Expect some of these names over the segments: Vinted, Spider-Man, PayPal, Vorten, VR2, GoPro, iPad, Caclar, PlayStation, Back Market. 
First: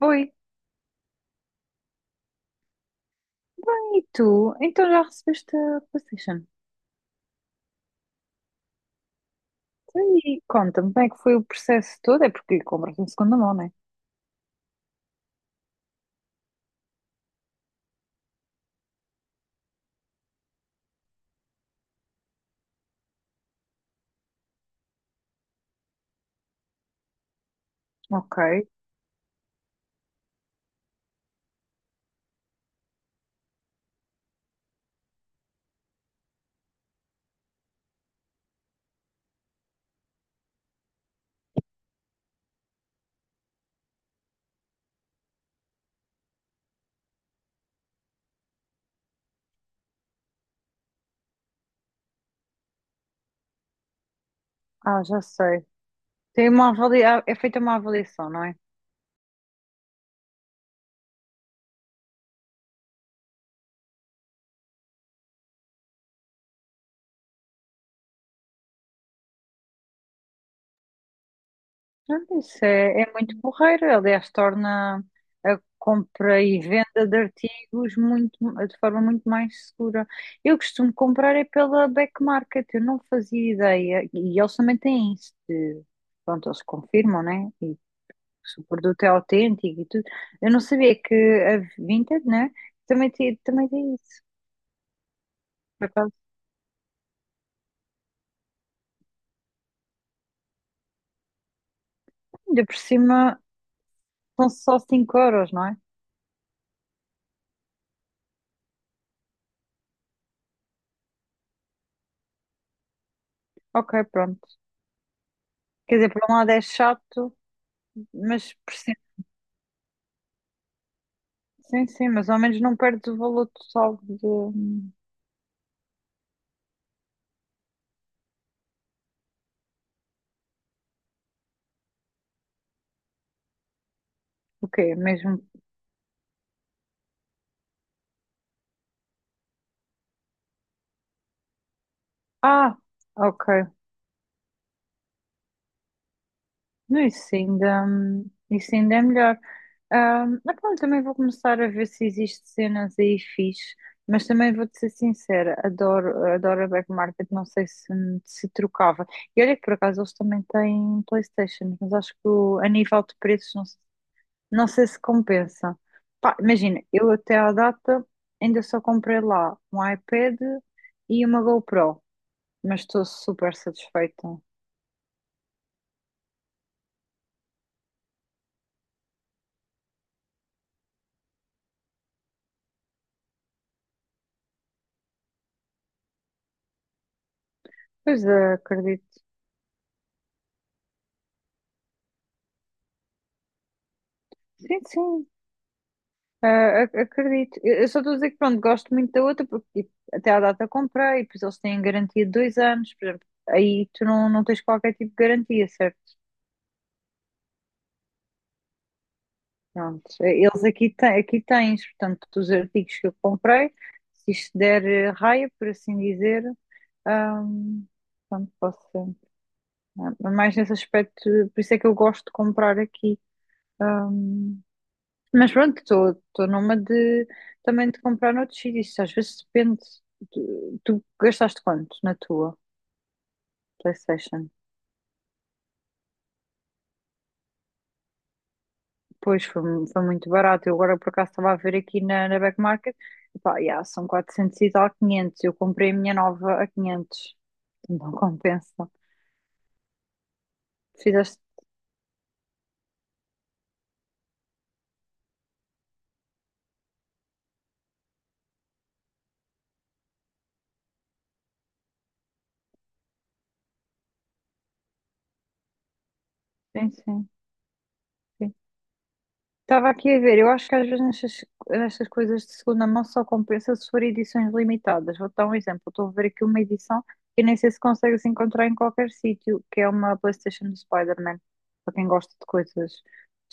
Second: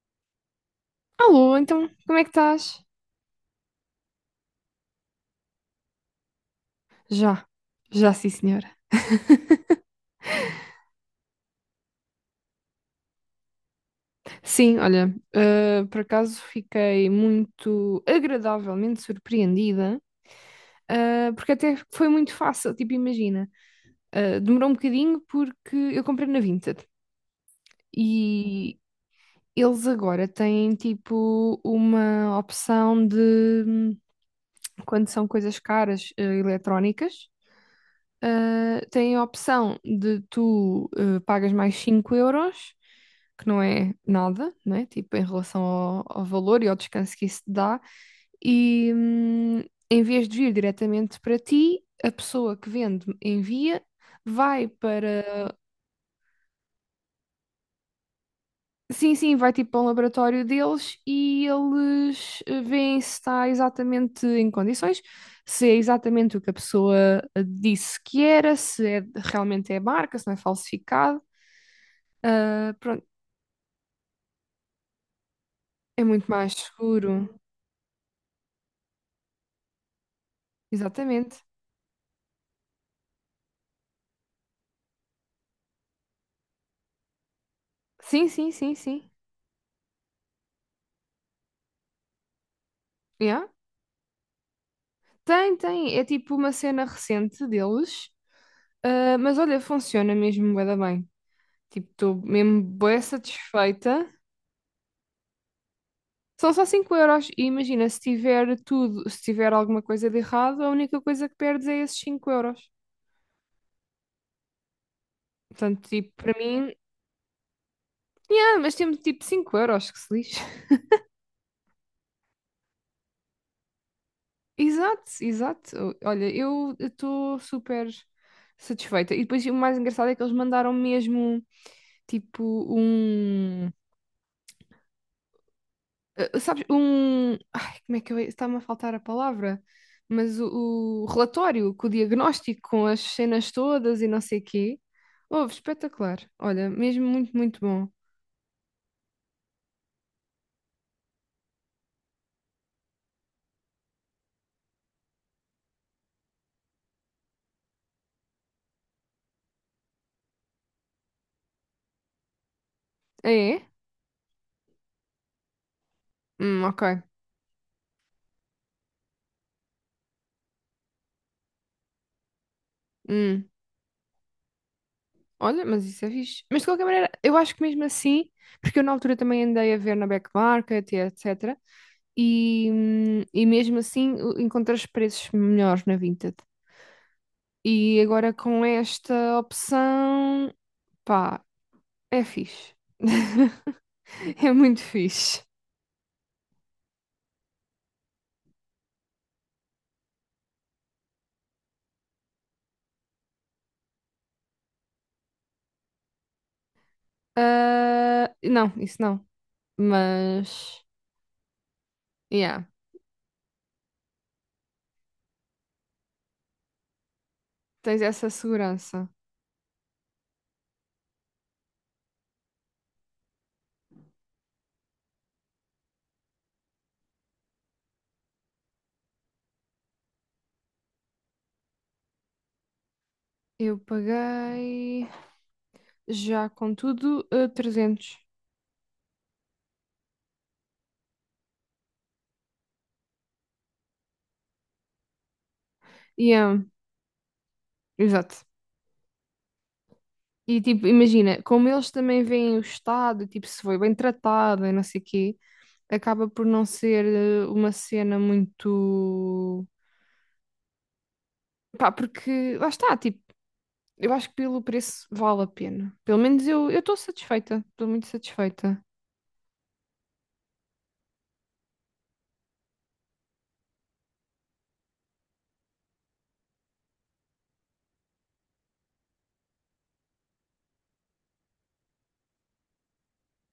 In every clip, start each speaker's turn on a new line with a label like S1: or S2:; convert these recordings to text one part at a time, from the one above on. S1: Oi,
S2: Alô, então, como é que estás?
S1: bem, e tu? Então já recebeste a PlayStation?
S2: Já, já sim, senhora.
S1: Então, e conta-me, como é que foi o processo todo? É porque compras em segunda mão, não é?
S2: Sim, olha, por acaso fiquei muito agradavelmente surpreendida, porque até foi muito fácil, tipo, imagina, demorou um bocadinho porque eu comprei na Vinted
S1: Ok.
S2: e eles agora têm, tipo, uma opção de, quando são coisas caras, eletrónicas, tem a opção de tu pagas mais 5 euros, que não é nada, né? Tipo, em relação ao valor e ao descanso que isso te dá, e em vez de vir diretamente para ti, a pessoa que vende envia, vai
S1: Ah, já
S2: para.
S1: sei. Tem uma É feita uma avaliação, não é?
S2: Sim, sim, vai tipo para um laboratório deles e eles veem se está exatamente em condições, se é exatamente o que a pessoa disse que era, se é- realmente é marca, se não é falsificado.
S1: Ah, isso
S2: Ah,
S1: é,
S2: pronto,
S1: é muito porreiro. Aliás, torna a
S2: é muito
S1: compra
S2: mais
S1: e venda de
S2: seguro.
S1: de forma muito mais segura. Eu costumo comprar
S2: Exatamente.
S1: é pela Back Market, eu não fazia ideia. E eles também têm isso. De... Pronto, eles confirmam, né?
S2: Sim, sim,
S1: Se o
S2: sim,
S1: produto é
S2: sim.
S1: autêntico e tudo. Eu não sabia que a Vinted, né? Também tem,
S2: Yeah.
S1: também tem isso.
S2: Tem,
S1: Por
S2: tem. É
S1: acaso,
S2: tipo uma cena recente deles, mas olha, funciona mesmo bué da bem. Tipo, estou mesmo
S1: ainda por
S2: bué
S1: cima
S2: satisfeita.
S1: são só 5 euros, não é?
S2: São só 5 € e imagina, se tiver tudo, se tiver alguma coisa de errado, a única coisa que perdes é esses cinco euros.
S1: Ok, pronto.
S2: Portanto,
S1: Quer
S2: tipo,
S1: dizer, por um
S2: para
S1: lado é
S2: mim,
S1: chato, mas por
S2: mas
S1: cima.
S2: temos tipo 5 euros, que se lixe.
S1: Sim, sim, mas ao menos não perdes o valor total de.
S2: Exato, exato. Olha, eu estou super satisfeita. E depois o mais engraçado é que eles mandaram mesmo, tipo, um,
S1: O quê? Mesmo.
S2: Sabes, um. Ai, como é que eu. Está-me a faltar a palavra. Mas o relatório, com o diagnóstico,
S1: Ah,
S2: com as
S1: ok.
S2: cenas todas e não sei quê. Houve, espetacular. Olha,
S1: Não,
S2: mesmo muito, muito bom.
S1: Isso ainda é melhor. Mas pronto, também vou começar a ver se existe cenas aí fixe, mas também vou-te ser sincera, adoro a Back Market, não sei se, se trocava. E olha que por acaso eles também têm PlayStation, mas acho que a nível de
S2: Ah,
S1: preços
S2: é?
S1: não, não sei se compensa. Pá, imagina,
S2: Ok.
S1: eu até à data ainda só comprei lá um iPad e uma GoPro, mas estou
S2: Hum.
S1: super satisfeita.
S2: Olha, mas isso é fixe. Mas de qualquer maneira, eu acho que mesmo assim, porque eu na altura também andei a ver na Back Market e etc. E mesmo assim encontrei os preços melhores na Vinted. E
S1: Pois
S2: agora
S1: é,
S2: com
S1: acredito.
S2: esta opção. Pá, é fixe. É
S1: Sim,
S2: muito
S1: sim.
S2: fixe.
S1: Ah, acredito. Eu só estou a dizer que pronto, gosto muito da outra porque tipo, até à data comprei, e depois eles têm garantia de dois anos, por exemplo, aí tu não tens qualquer tipo de garantia, certo?
S2: Ah, não, isso não.
S1: Pronto. Eles
S2: Mas,
S1: aqui, aqui tens, portanto, dos
S2: yeah,
S1: artigos que eu comprei, se isto der raia, por assim dizer, ahm,
S2: tens essa
S1: pronto, posso
S2: segurança.
S1: ser. Ah, mas mais nesse aspecto, por isso é que eu gosto de comprar aqui. Mas pronto, estou numa de também de comprar noutros sítios. Às vezes depende. Tu gastaste quanto na tua
S2: Eu
S1: PlayStation?
S2: paguei já com tudo 300.
S1: Pois foi, foi muito barato. Eu agora por acaso estava a ver aqui na Back Market. Epá, yeah, são 400 e tal, quinhentos. Eu comprei a minha
S2: Yeah,
S1: nova a quinhentos. Não
S2: exato.
S1: compensa.
S2: E tipo,
S1: Fizeste.
S2: imagina, como eles também veem o estado, tipo, se foi bem tratado e não sei o quê, acaba por não ser uma cena muito. Pá, porque lá está, tipo, eu acho que pelo preço vale a pena. Pelo menos eu
S1: Sim,
S2: estou
S1: sim,
S2: satisfeita. Estou muito
S1: sim.
S2: satisfeita.
S1: Estava aqui a ver, eu acho que às vezes nestas coisas de segunda mão só compensa se for edições limitadas. Vou dar um exemplo, estou a ver aqui uma edição que nem sei se consegue se encontrar em qualquer sítio, que é uma PlayStation do Spider-Man, para quem gosta de coisas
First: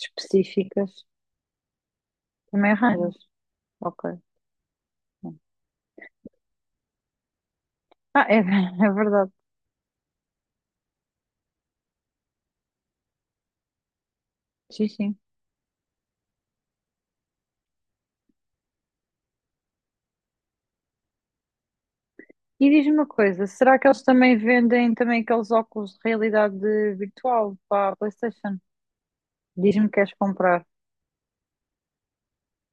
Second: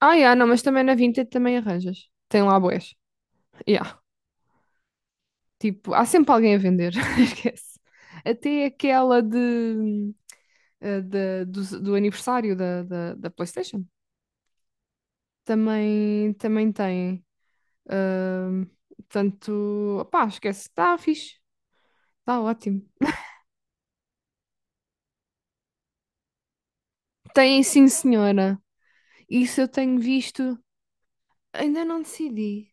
S2: Ah, yeah, não, mas também na Vinted também arranjas. Tem lá
S1: também
S2: bués.
S1: arranjas.
S2: Yeah.
S1: Ok.
S2: Tipo, há sempre alguém a vender. Esquece.
S1: Ah, é,
S2: Até
S1: é
S2: aquela
S1: verdade,
S2: de, do aniversário da PlayStation.
S1: sim, sim.
S2: Também, também tem. Ahm, portanto, opá, esquece. Está fixe. Está
S1: E
S2: ótimo.
S1: diz-me uma coisa, será que eles também vendem também aqueles óculos de realidade virtual
S2: Tem, sim,
S1: para a
S2: senhora.
S1: PlayStation?
S2: Isso eu
S1: Diz-me que
S2: tenho
S1: queres
S2: visto.
S1: comprar.
S2: Ainda não decidi.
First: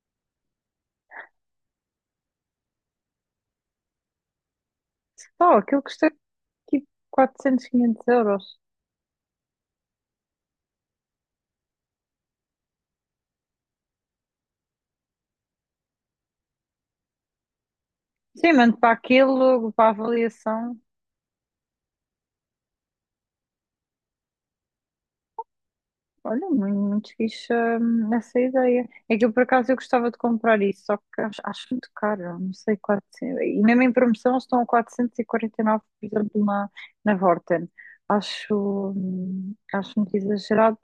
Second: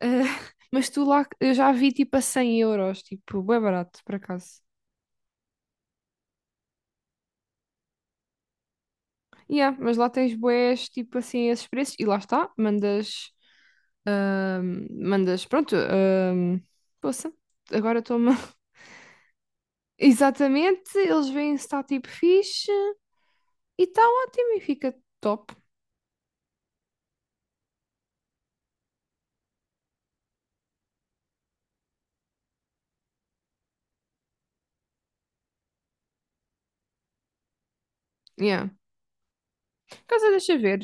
S2: Ah, mas tu lá, eu já vi tipo a cem euros, tipo, bué barato, por acaso.
S1: Oh, aquilo custa tipo 400, 500€.
S2: Yeah, mas lá tens bués, tipo assim, esses preços, e lá está, mandas, mandas, pronto, poça, agora toma.
S1: Sim, mando para aquilo, para a avaliação.
S2: Exatamente, eles veem se está tipo fixe, e está ótimo, e fica top.
S1: Olha, muito fixe essa ideia. É que eu, por acaso, eu gostava de comprar isso, só que acho muito caro, não sei, 400. E mesmo em promoção eles estão a 449 por exemplo, na Vorten.
S2: Yeah.
S1: Acho, acho muito
S2: Casa, deixa
S1: exagerado,
S2: ver.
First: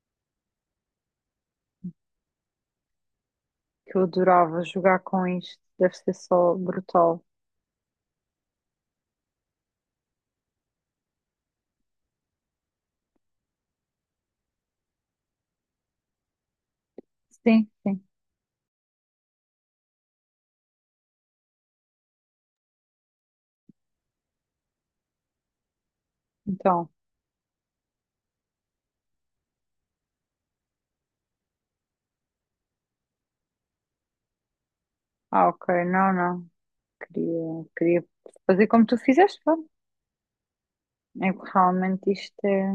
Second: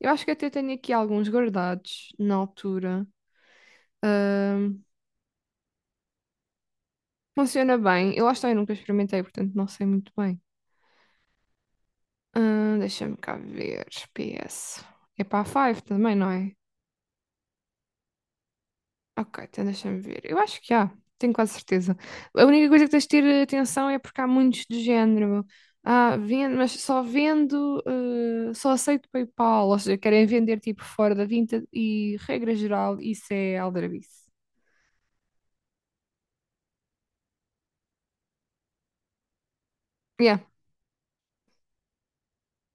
S2: Eu acho que até tenho aqui alguns guardados na altura.
S1: que eu adorava
S2: Ahm,
S1: jogar com isto, deve ser só brutal.
S2: funciona bem. Eu acho que eu nunca experimentei, portanto não sei muito bem. Deixa-me cá ver. PS. É para a Five também, não é?
S1: Sim, sim.
S2: Ok, então deixa-me ver. Eu acho que há. Tenho quase certeza. A única coisa que tens de ter atenção é porque há muitos do género. Ah, vendo, mas
S1: Então,
S2: só vendo, só aceito PayPal, ou seja, querem vender tipo fora da Vinted e regra geral, isso é aldrabice.
S1: ah, ok, não. Queria fazer como tu fizeste, pá.
S2: Yeah,
S1: É que realmente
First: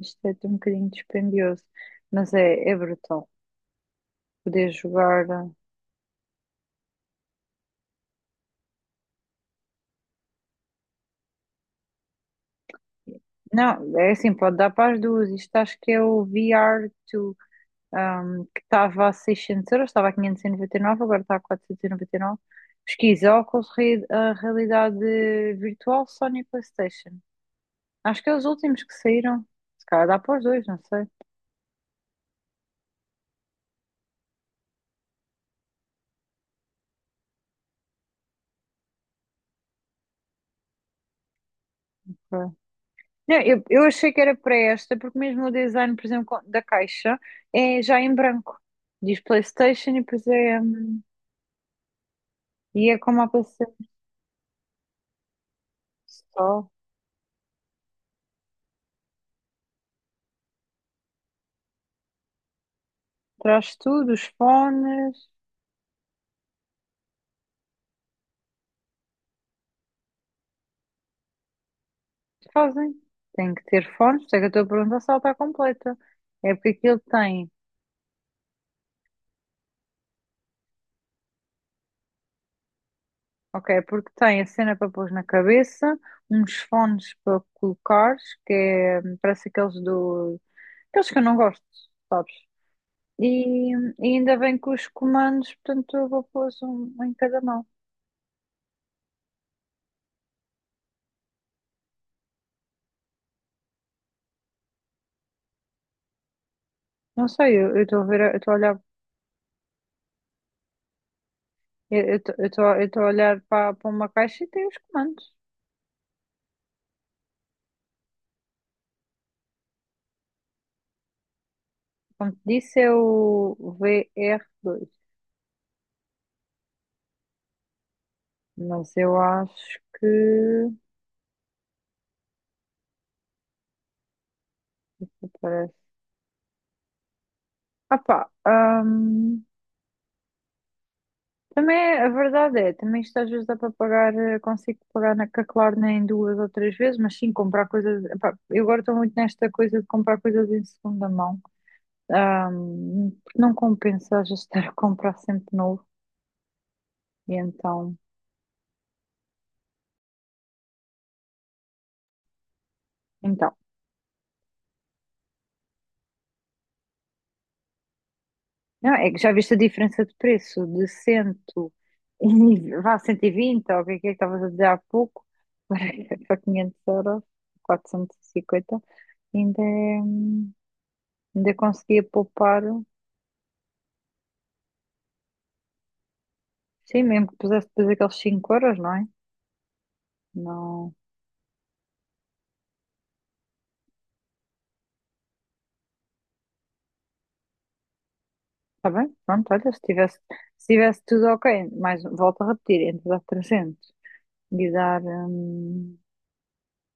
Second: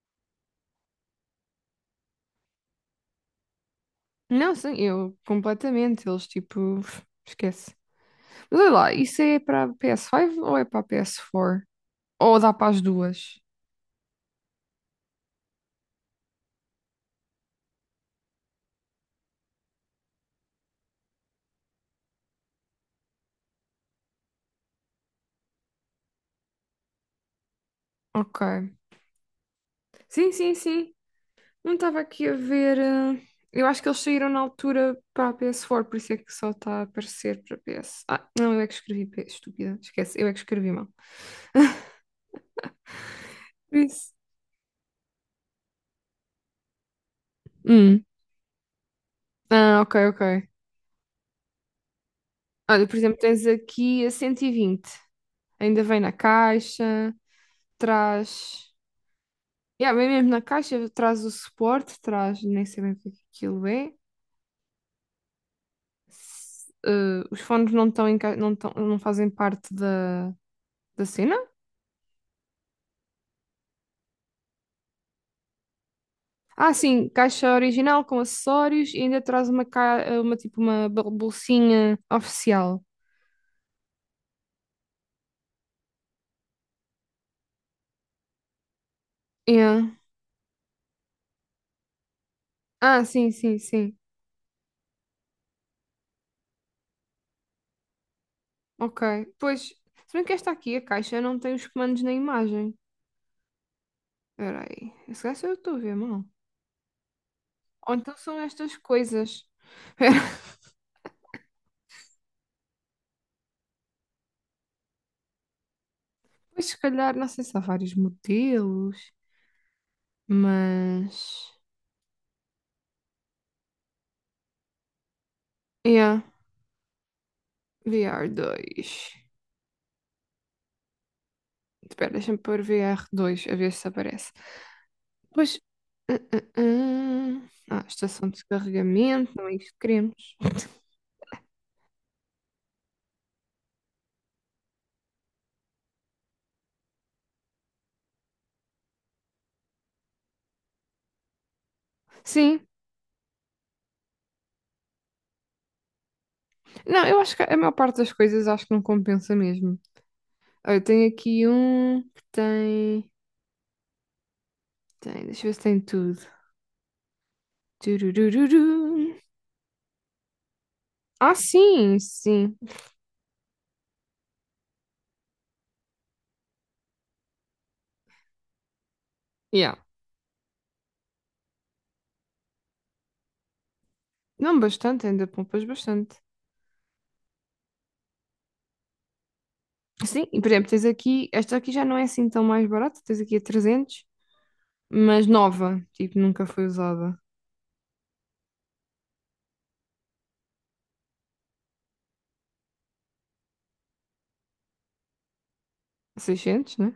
S1: isto é um bocadinho dispendioso, mas é, é brutal.
S2: não,
S1: Poder
S2: sim, eu
S1: jogar. Eh,
S2: completamente. Eles tipo, esquece. Mas olha lá, isso é para PS5 ou é para PS4? Ou dá para as duas?
S1: não, é assim, pode dar para as duas. Isto acho que é o VR to, um, que estava a 600€, estava a 599, agora está a 499. Pesquisa, óculos, a realidade virtual, Sony PlayStation. Acho que é
S2: Ok.
S1: os últimos que saíram. Se calhar dá
S2: Sim,
S1: para os
S2: sim,
S1: dois, não
S2: sim.
S1: sei.
S2: Não estava aqui a ver. Eu acho que eles saíram na altura para a PS4, por isso é que só está a aparecer para PS. Ah, não, eu é que escrevi P, S, estúpida. Esquece, eu é que escrevi mal.
S1: Não, eu achei
S2: Isso.
S1: que era para esta, porque mesmo o design, por exemplo, da caixa é já
S2: Hum.
S1: em branco. Diz
S2: Ah,
S1: PlayStation
S2: ok,
S1: e depois
S2: ok.
S1: é,
S2: Olha,
S1: e
S2: por
S1: é
S2: exemplo,
S1: como a
S2: tens
S1: PC
S2: aqui a 120. Ainda vem na
S1: só.
S2: caixa, traz. Yeah, vem mesmo na caixa, traz o suporte, traz, nem sei bem o que é que aquilo
S1: Traz
S2: é.
S1: tudo, os fones,
S2: Os fones não estão não estão, não fazem parte da cena.
S1: fazem. Tem que ter fones, por isso é que eu estou a perguntar se ela está completa. É porque
S2: Ah,
S1: aquilo
S2: sim,
S1: tem,
S2: caixa original com acessórios e ainda traz uma tipo uma bolsinha oficial.
S1: ok, é porque tem a cena para pôr na cabeça, uns fones para colocares, que é, parece aqueles
S2: Yeah.
S1: do, aqueles que eu não gosto, sabes?
S2: Ah, sim, sim,
S1: E, e
S2: sim.
S1: ainda bem que os comandos, portanto, eu vou pôr um em cada mão.
S2: Ok. Pois, se bem que esta aqui, a caixa, não tem os comandos na imagem. Espera aí. Esse gajo eu estou a ver mal.
S1: Não sei, eu
S2: Ou
S1: estou a
S2: então
S1: ver, eu
S2: são
S1: estou a
S2: estas
S1: olhar,
S2: coisas.
S1: eu estou a olhar para, para uma caixa e tem os comandos.
S2: Pois, se calhar, não sei se há vários modelos. Mas.
S1: Como te disse, é o VR dois.
S2: Yeah,
S1: Mas
S2: VR2.
S1: eu acho que.
S2: Espera, deixa-me pôr VR2 a ver se aparece. Pois.
S1: Parece.
S2: Ah, ah, ah. Ah,
S1: Ah pá,
S2: estação de carregamento,
S1: hum,
S2: não é isto que queremos.
S1: também é, a verdade é, também isto às vezes dá para pagar, eh, consigo pagar na Caclar nem duas ou três vezes, mas sim comprar coisas. Epá, eu agora estou muito nesta coisa de comprar coisas em segunda mão.
S2: Sim,
S1: Não compensa já estar a comprar sempre novo.
S2: não, eu
S1: E
S2: acho que a maior
S1: então,
S2: parte das coisas acho que não compensa mesmo. Olha, eu tenho aqui um que tem.
S1: então.
S2: Tem, deixa eu ver se tem tudo. Tururururu.
S1: Não, é que já viste a diferença de preço de 100
S2: Ah, sim, sim.
S1: e vá 120, ou o que é que estavas a dizer há pouco, para, para 500€, 450, ainda,
S2: Yeah.
S1: ainda conseguia poupar,
S2: Não bastante, ainda poupas bastante.
S1: sim, mesmo que pusesse depois aqueles 5 euros, não é?
S2: Sim, e, por exemplo, tens
S1: Não,
S2: aqui, esta aqui já não é assim tão mais barata, tens aqui a 300, mas nova, tipo, nunca foi usada.
S1: está bem? Pronto, olha, se tivesse tudo ok, mas volto a repetir, entre dar 300 e dar. Hum,
S2: 600, né?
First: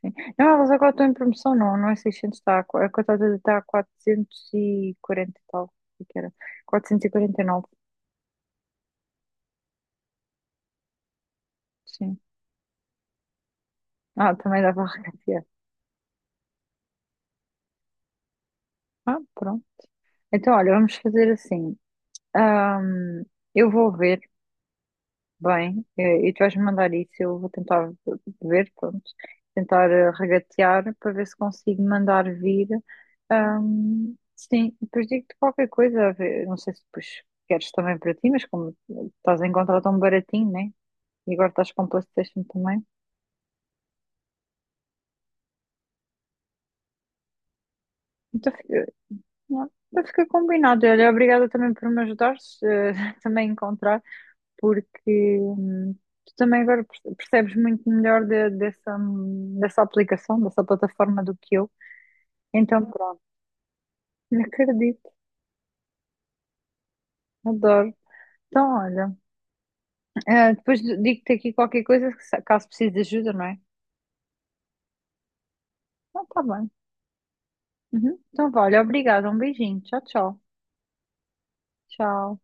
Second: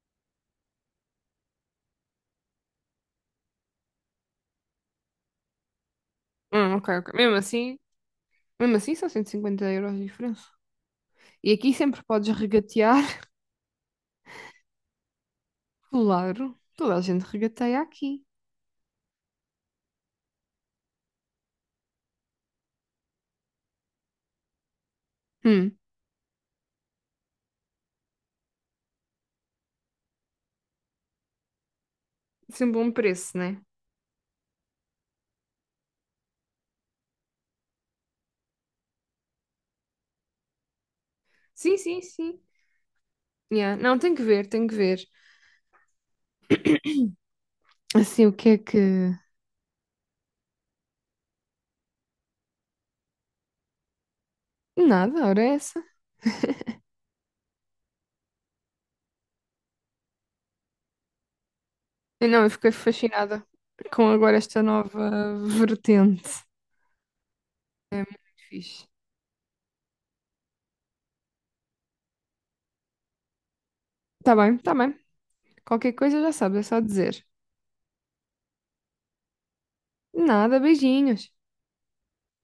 S1: sim. Não, elas agora estão em promoção, não é 600, está a, a cotada está a 440 e quarenta e tal, o que era?
S2: Ok, ok.
S1: 449,
S2: Mesmo assim são 150 € de diferença. E aqui sempre
S1: sim.
S2: podes regatear,
S1: Ah, também dava a regatear.
S2: claro, toda a gente regateia aqui.
S1: Ah, pronto. Então, olha, vamos fazer assim. Ahm, eu vou ver,
S2: Hum,
S1: bem, eh, e tu vais-me mandar isso, eu vou tentar ver, pronto, tentar regatear para ver se consigo mandar vir.
S2: sempre um bom preço, né?
S1: Sim, depois digo-te qualquer coisa, a ver, não sei se depois queres também para ti, mas como estás a encontrar tão baratinho, né? E agora estás
S2: Sim,
S1: com o
S2: sim, sim.
S1: PlayStation também.
S2: Yeah. Não, tem que ver, tem que ver. Assim, o que
S1: Então
S2: é que...
S1: fica, não, então fica combinado. Olha, obrigada também por me ajudares eh, também a encontrar,
S2: Nada,
S1: porque
S2: ora é essa.
S1: tu também agora percebes muito melhor dessa, dessa aplicação, dessa plataforma do que eu.
S2: Eu não, eu fiquei
S1: Então pronto,
S2: fascinada com agora
S1: não
S2: esta
S1: acredito,
S2: nova vertente.
S1: adoro. Então
S2: Fixe.
S1: olha, eh, depois digo-te aqui qualquer coisa que caso precise de ajuda, não é?
S2: Tá bem, tá bem. Qualquer coisa
S1: Então
S2: já
S1: tá
S2: sabes, é
S1: bem.
S2: só dizer.
S1: Uhum. Então vale, obrigada, um beijinho. Tchau, tchau.
S2: Nada, beijinhos.
S1: Tchau.